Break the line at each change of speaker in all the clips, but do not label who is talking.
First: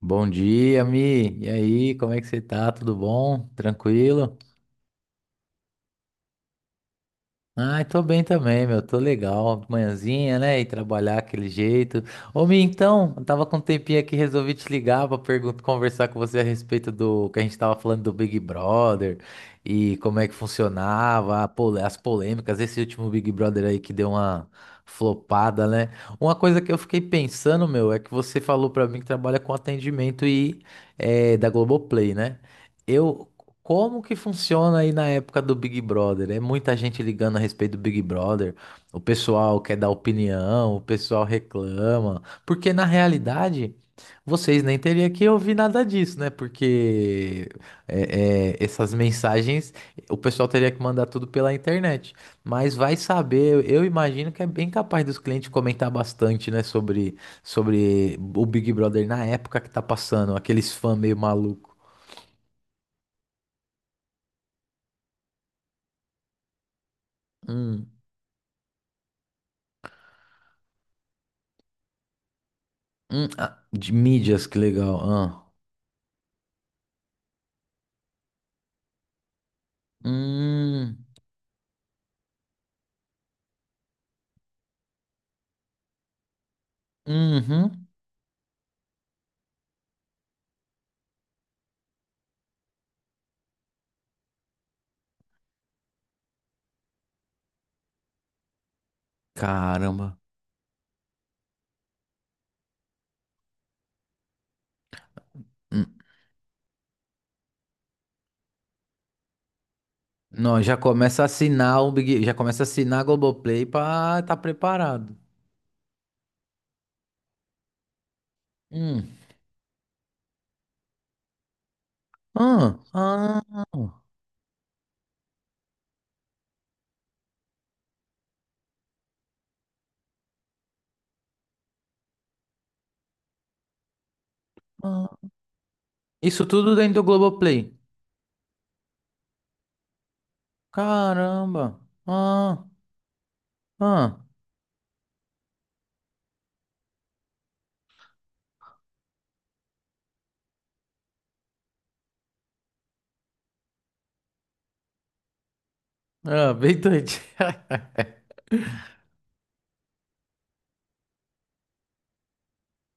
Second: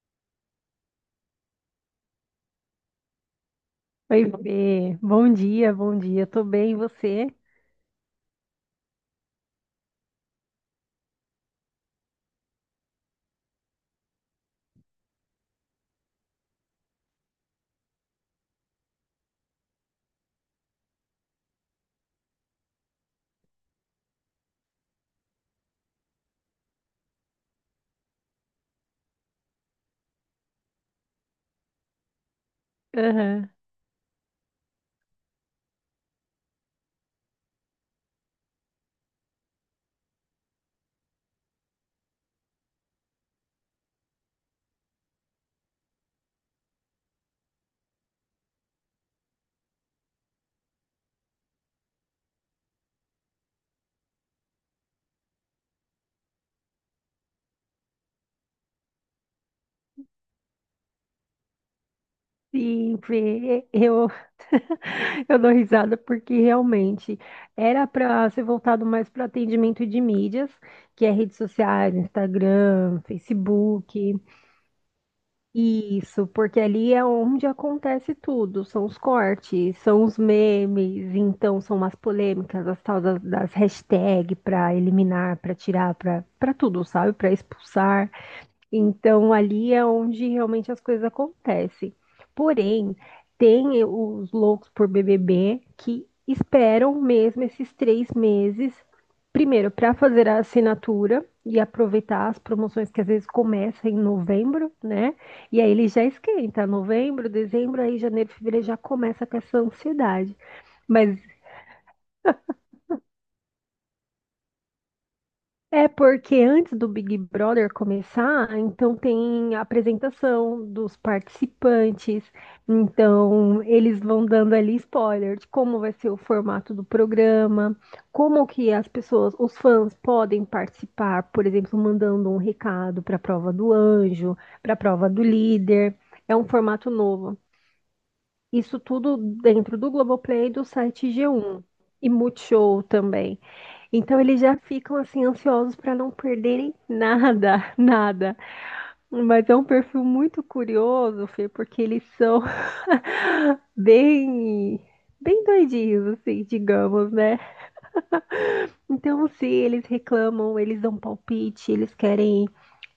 Bom dia, Mi. E aí, como é que você tá? Tudo bom?
Oi,
Tranquilo?
Fê. Bom dia, bom dia. Tô bem, e você?
Ai, tô bem também, meu. Tô legal. Manhãzinha, né? E trabalhar aquele jeito. Ô, Mi, então, eu tava com um tempinho aqui, resolvi te ligar pra perguntar, conversar com você a respeito do que a gente tava falando do Big Brother e como é que funcionava, as polêmicas, esse último Big Brother aí que deu uma flopada, né? Uma coisa que eu fiquei pensando, meu, é que você falou pra mim que trabalha com atendimento e da Globoplay, né? Eu
Aham.
como que funciona aí na época do Big Brother? É muita gente ligando a respeito do Big Brother. O pessoal quer dar opinião, o pessoal reclama. Porque na realidade, vocês nem teriam que ouvir nada disso, né? Porque essas mensagens o pessoal teria que mandar tudo pela internet. Mas vai saber, eu imagino que é bem capaz dos clientes comentar bastante, né? Sobre o Big Brother na época que tá passando, aqueles fãs meio maluco.
Sim, Fê. Eu, eu dou risada porque realmente era para ser voltado mais para atendimento de mídias, que é redes sociais, Instagram,
Ah, de
Facebook.
mídias, que legal. Ah.
Isso, porque ali é onde acontece tudo. São os cortes, são os
Hum,
memes, então são as polêmicas, as tal das hashtags para eliminar, para tirar, para tudo, sabe? Para
uhum.
expulsar. Então, ali é onde realmente as coisas acontecem. Porém, tem os loucos por BBB que esperam mesmo esses 3 meses, primeiro, para
Caramba.
fazer a assinatura e aproveitar as promoções que às vezes começam em novembro, né? E aí
Hum.
ele já esquenta, novembro, dezembro, aí janeiro, fevereiro já começa com essa ansiedade.
Não, já
Mas
começa a assinar o Big, já começa a assinar a Globoplay pra estar tá preparado.
É porque antes do Big Brother começar, então
Hum.
tem a apresentação dos participantes,
Ah, ah,
então eles vão dando ali spoiler de como vai ser o formato do programa, como que as pessoas, os fãs podem participar, por exemplo, mandando um recado para a prova do anjo, para a prova
ah.
do líder. É um
Isso tudo
formato
dentro do
novo.
Globoplay.
Isso tudo dentro do Globoplay e do site G1
Caramba.
e
Ah,
Multishow também.
ah.
Então eles já ficam assim ansiosos para não perderem nada, nada. Mas é um perfil muito curioso, Fê, porque eles são bem bem doidinhos, assim,
Ah, bem doido.
digamos, né? Então, se eles reclamam, eles dão palpite, eles querem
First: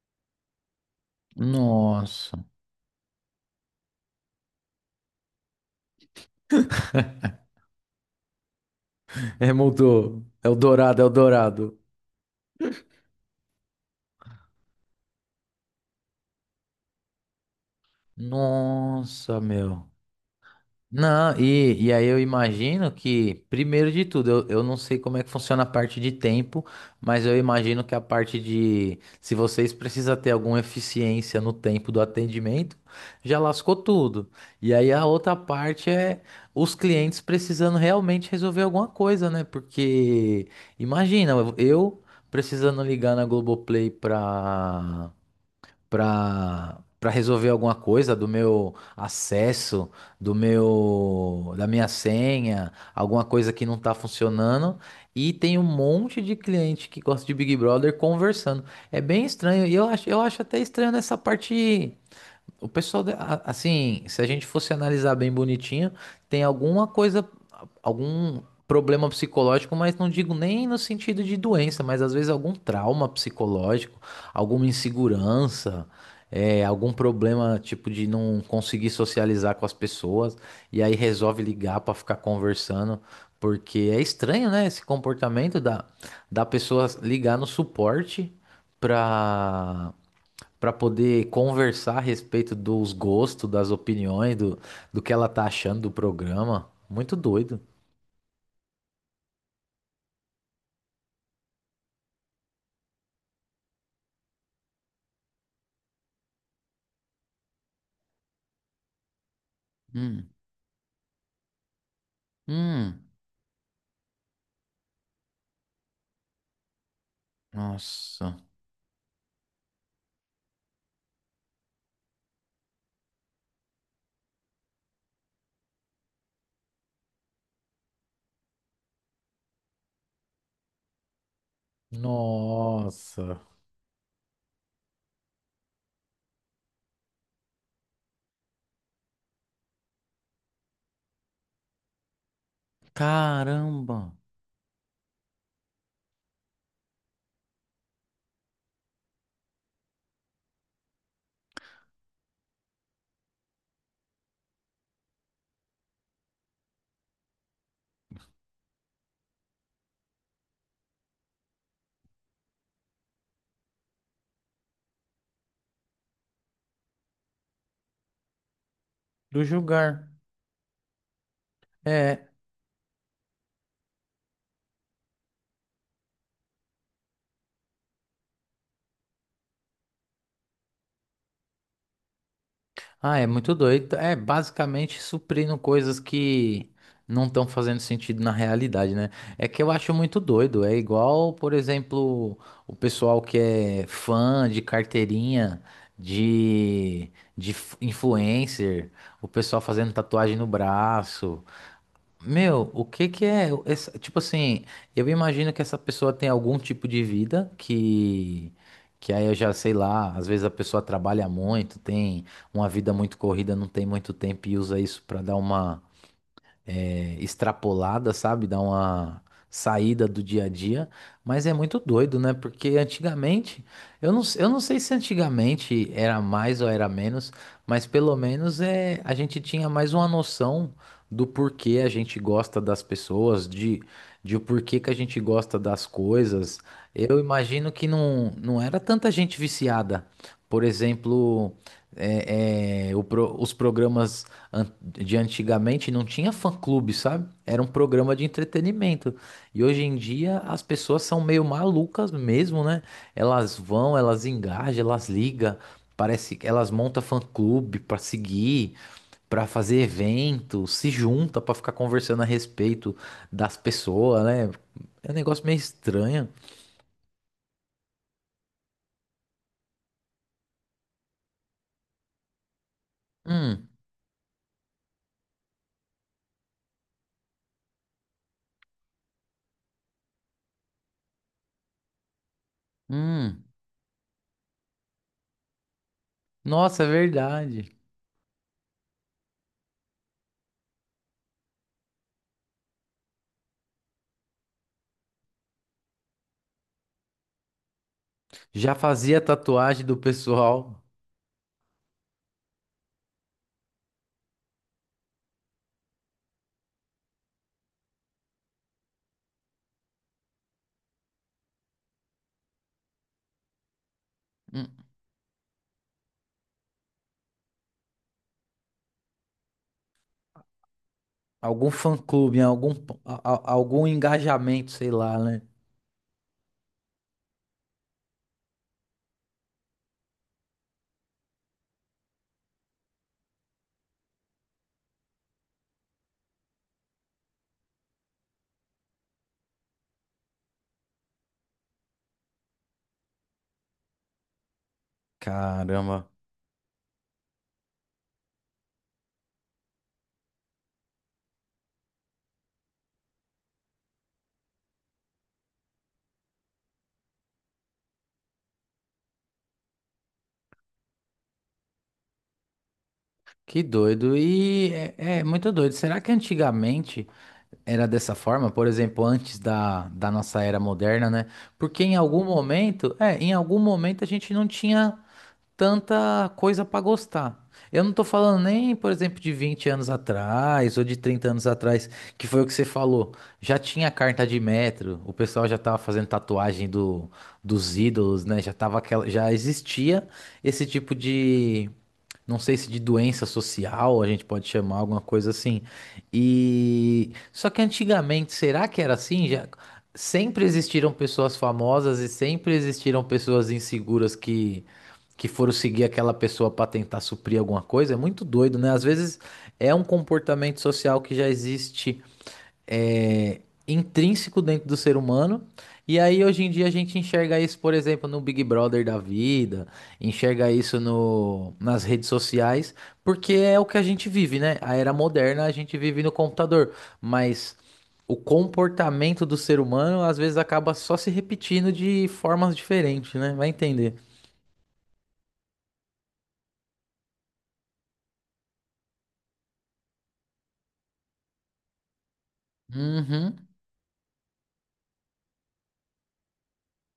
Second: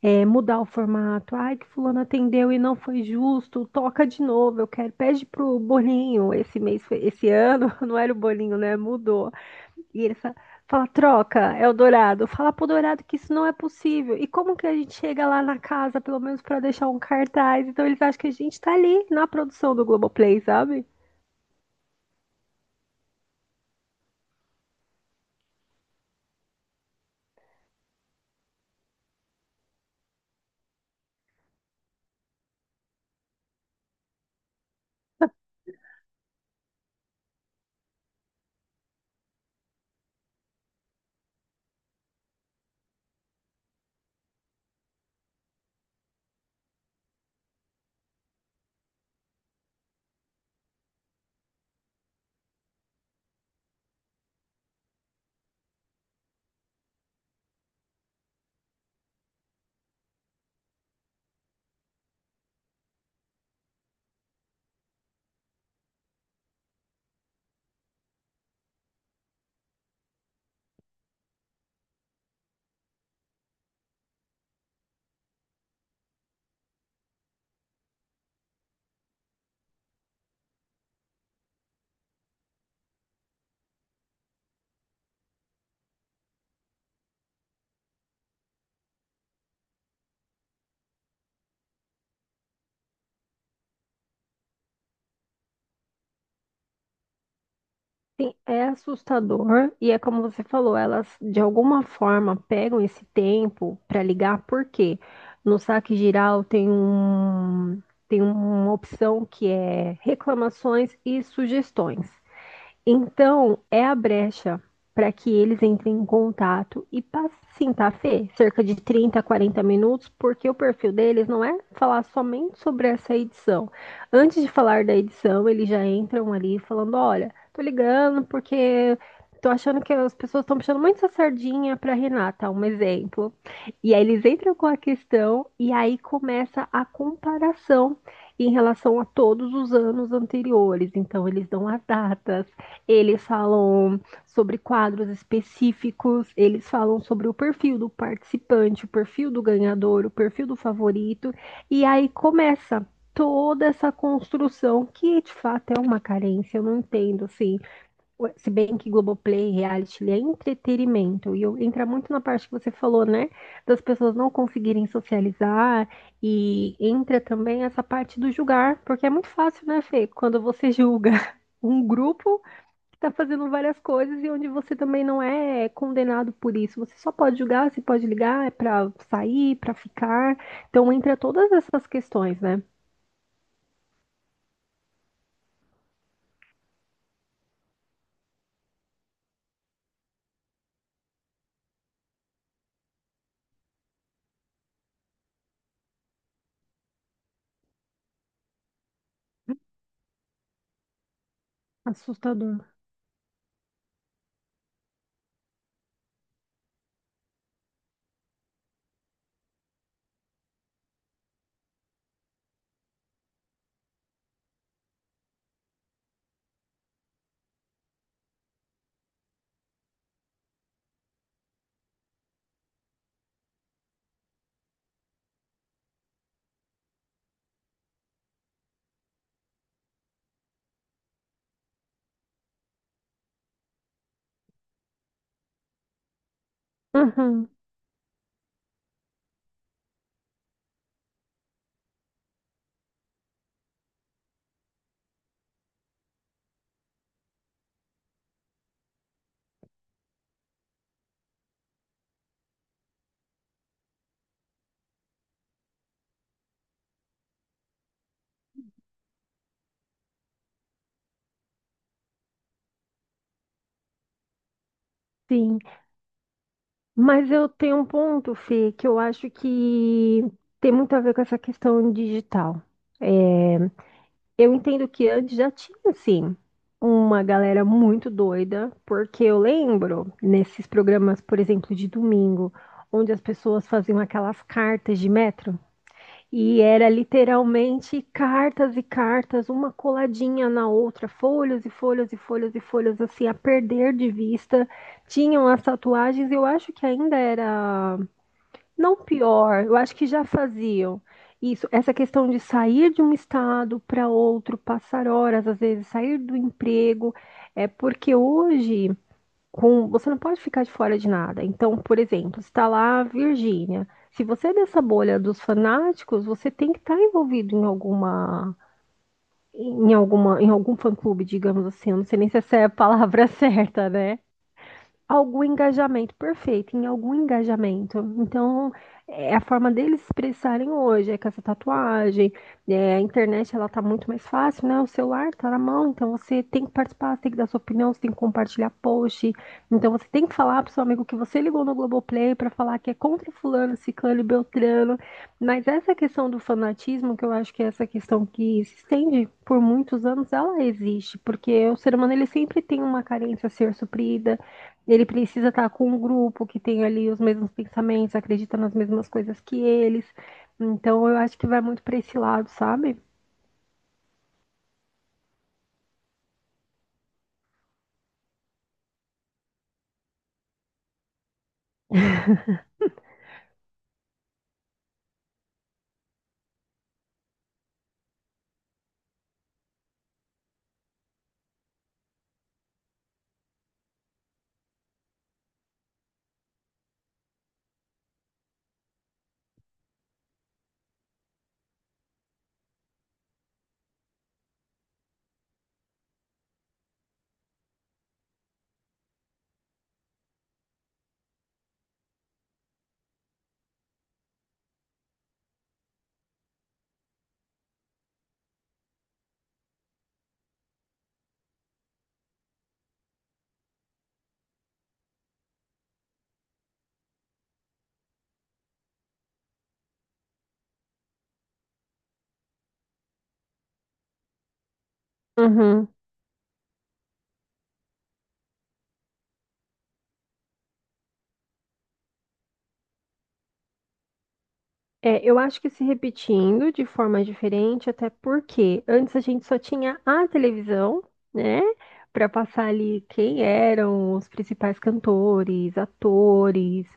mudar o formato. Ai, que fulano
Nossa.
atendeu e não foi justo, toca de novo, eu quero. Pede pro bolinho, esse ano, não era o bolinho, né? Mudou.
É,
E ele
mudou.
fala,
É o
Fala,
dourado, é o
troca, é o
dourado.
Dourado. Fala pro Dourado que isso não é possível. E como que a gente chega lá na casa, pelo menos pra deixar um cartaz? Então eles acham que a gente tá ali na
Nossa,
produção do
meu.
Globoplay, sabe?
Não, e aí eu imagino que, primeiro de tudo, eu não sei como é que funciona a parte de tempo, mas eu imagino que a parte de, se vocês precisam ter alguma eficiência no tempo do atendimento, já lascou tudo. E aí a outra parte é os clientes precisando realmente resolver alguma coisa, né? Porque, imagina, eu precisando ligar na Globoplay para resolver alguma coisa do meu acesso, do meu da minha senha, alguma coisa que não tá funcionando, e tem um monte de cliente que gosta de Big Brother conversando. É bem estranho, e eu acho até estranho nessa parte. O pessoal, assim, se a gente fosse analisar bem bonitinho, tem alguma coisa algum problema psicológico, mas não digo nem no sentido de doença, mas às vezes algum trauma psicológico, alguma insegurança, algum problema tipo de não conseguir socializar com as pessoas, e aí resolve ligar para ficar conversando, porque é estranho, né, esse comportamento da pessoa ligar no suporte para para poder conversar a respeito dos gostos, das opiniões, do que ela tá achando do programa. Muito doido.
Sim, é assustador. E é como você falou, elas de alguma forma pegam esse tempo pra ligar, porque No saque geral tem um, tem uma opção que é
Hum.
reclamações e sugestões.
Hum.
Então, é a brecha para que eles entrem em contato e passem, tá, Fê?
Nossa.
Cerca de 30 a 40 minutos, porque o perfil deles não é falar somente sobre essa edição. Antes de falar da edição, eles já entram ali falando: olha, tô ligando porque tô achando que as pessoas estão puxando muito essa sardinha para Renata, um exemplo.
Nossa.
E aí eles entram com a questão e aí começa a comparação em relação a todos os anos anteriores. Então, eles dão as datas, eles falam
Caramba.
sobre quadros específicos, eles falam sobre o perfil do participante, o perfil do ganhador, o perfil do favorito, e aí começa toda essa construção que de fato é uma carência, eu não entendo assim. Se bem que Globoplay, reality, ele é entretenimento. E eu, entra muito na parte que você falou, né? Das pessoas não conseguirem socializar. E entra também essa parte do julgar, porque é muito
Do
fácil, né, Fê?
julgar.
Quando você julga um
É.
grupo, tá fazendo várias coisas e onde você também não é condenado por isso. Você só pode julgar, você pode ligar, é pra sair, pra ficar. Então entra todas essas questões, né?
Ah, é muito doido. É basicamente suprindo coisas que não estão fazendo sentido na realidade, né? É que eu acho muito doido. É igual, por exemplo, o pessoal que é fã de carteirinha, de, de influencer, o pessoal fazendo tatuagem no braço.
Assustador.
Meu, o que que é? Tipo assim, eu imagino que essa pessoa tem algum tipo de vida que aí eu já sei lá, às vezes a pessoa trabalha muito, tem uma vida muito corrida, não tem muito tempo e usa isso pra dar uma extrapolada, sabe? Dá uma saída do dia a dia. Mas é muito doido, né? Porque antigamente, eu não sei se antigamente era mais ou era menos, mas pelo menos a gente tinha mais uma noção do porquê a gente gosta das pessoas, de o porquê que a gente gosta das coisas. Eu
Uhum,
imagino que não era tanta gente viciada. Por exemplo, os programas de antigamente não tinha fã-clube, sabe? Era um programa de entretenimento. E hoje em dia as pessoas são meio malucas mesmo, né? Elas vão, elas engajam, elas ligam. Parece que elas montam fã-clube para seguir, para fazer evento, se junta para ficar conversando a respeito das pessoas, né? É um negócio meio
sim.
estranho.
Mas eu tenho um ponto, Fê, que eu acho que tem muito a ver com essa questão digital.
Hum,
Eu entendo que antes já tinha, sim, uma galera muito doida, porque eu lembro nesses programas, por exemplo, de domingo, onde as
hum.
pessoas faziam aquelas cartas de metro. E
Nossa, é
era
verdade.
literalmente cartas e cartas, uma coladinha na outra, folhas e folhas e folhas e folhas, assim, a perder de vista. Tinham as tatuagens, eu acho que ainda era,
Já
não
fazia
pior, eu
tatuagem do
acho que já
pessoal.
faziam. Isso, essa questão de sair de um estado para outro, passar horas, às vezes, sair do emprego, é porque hoje você não pode ficar de fora de nada. Então, por exemplo, está lá a Virgínia. Se você é
Hum.
dessa bolha dos fanáticos, você tem que estar envolvido em alguma, em algum fã-clube, digamos
Algum
assim. Eu não sei nem se
fã-clube,
essa é a
algum,
palavra
algum
certa, né?
engajamento, sei lá, né?
Algum engajamento, perfeito, em algum engajamento. Então, é a forma deles se expressarem hoje, é com essa tatuagem, a internet ela tá muito mais fácil, né? O celular tá na mão, então você tem que participar, você tem que dar sua opinião, você tem que compartilhar post, então você tem que falar pro seu amigo que você ligou no Globoplay para falar que é contra fulano, ciclano e beltrano, mas essa
Caramba,
questão do fanatismo, que eu acho que é essa questão que se estende por muitos anos, ela existe, porque o ser humano ele sempre tem uma carência a ser suprida, ele precisa estar com um grupo que tem ali os mesmos pensamentos, acredita nas mesmas coisas que eles. Então, eu acho que vai muito para esse lado, sabe?
que doido. E é, é muito doido. Será que antigamente era dessa forma? Por exemplo, antes da nossa era moderna, né? Porque em algum momento, em algum momento a gente não tinha tanta coisa pra gostar. Eu não tô falando nem, por exemplo, de 20 anos atrás ou de 30 anos atrás, que foi o que você falou. Já tinha carta de metro, o pessoal já tava fazendo tatuagem dos ídolos, né? Já tava aquela, já existia esse tipo de, não sei se de doença social, a gente pode chamar alguma coisa assim. E só que antigamente, será que era assim? Já sempre existiram pessoas famosas e sempre existiram pessoas inseguras que foram seguir aquela pessoa para tentar suprir alguma coisa, é muito doido, né? Às vezes é um comportamento social que já existe é, intrínseco dentro do ser humano. E aí hoje em dia a gente enxerga isso, por exemplo, no Big Brother da vida, enxerga isso no, nas redes sociais, porque é o que a gente vive, né? A era moderna a gente
Uhum.
vive no computador, mas o comportamento do ser humano às vezes acaba só se repetindo de formas diferentes, né? Vai entender.
É, eu acho que se repetindo de forma diferente, até porque antes a gente só tinha a televisão, né, para passar ali
Uhum.
quem eram os principais cantores, atores,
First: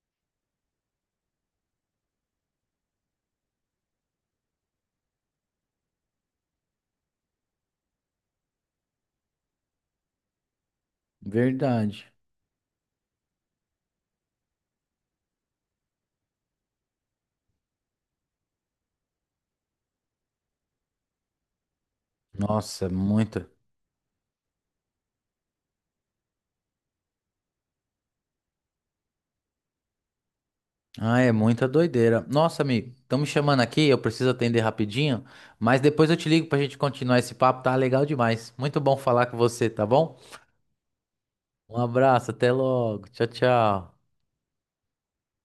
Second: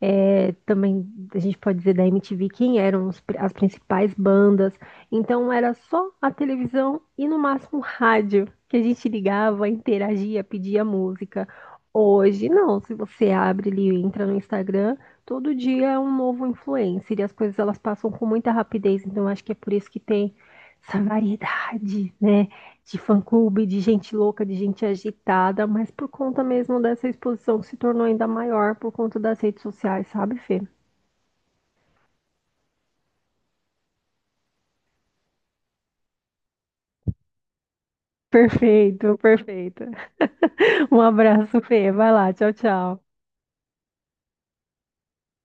também a gente pode dizer da MTV quem eram as principais bandas. Então era só a televisão e no máximo rádio que a gente ligava, interagia, pedia música.
Verdade.
Hoje não, se você abre ali, entra no Instagram. Todo dia é um novo influencer e as coisas elas passam com muita rapidez, então acho que é por isso que tem essa variedade, né,
Nossa, é
de
muita.
fã-clube, de gente louca, de gente agitada, mas por conta mesmo dessa exposição que se tornou ainda maior por conta das redes sociais, sabe, Fê?
Ah, é muita doideira. Nossa, amigo, estão me chamando aqui, eu preciso atender rapidinho, mas depois eu te ligo pra gente continuar esse papo, tá legal demais. Muito bom
Perfeito,
falar com você, tá
perfeito.
bom?
Um abraço,
Um
Fê. Vai
abraço,
lá,
até
tchau, tchau.
logo. Tchau, tchau.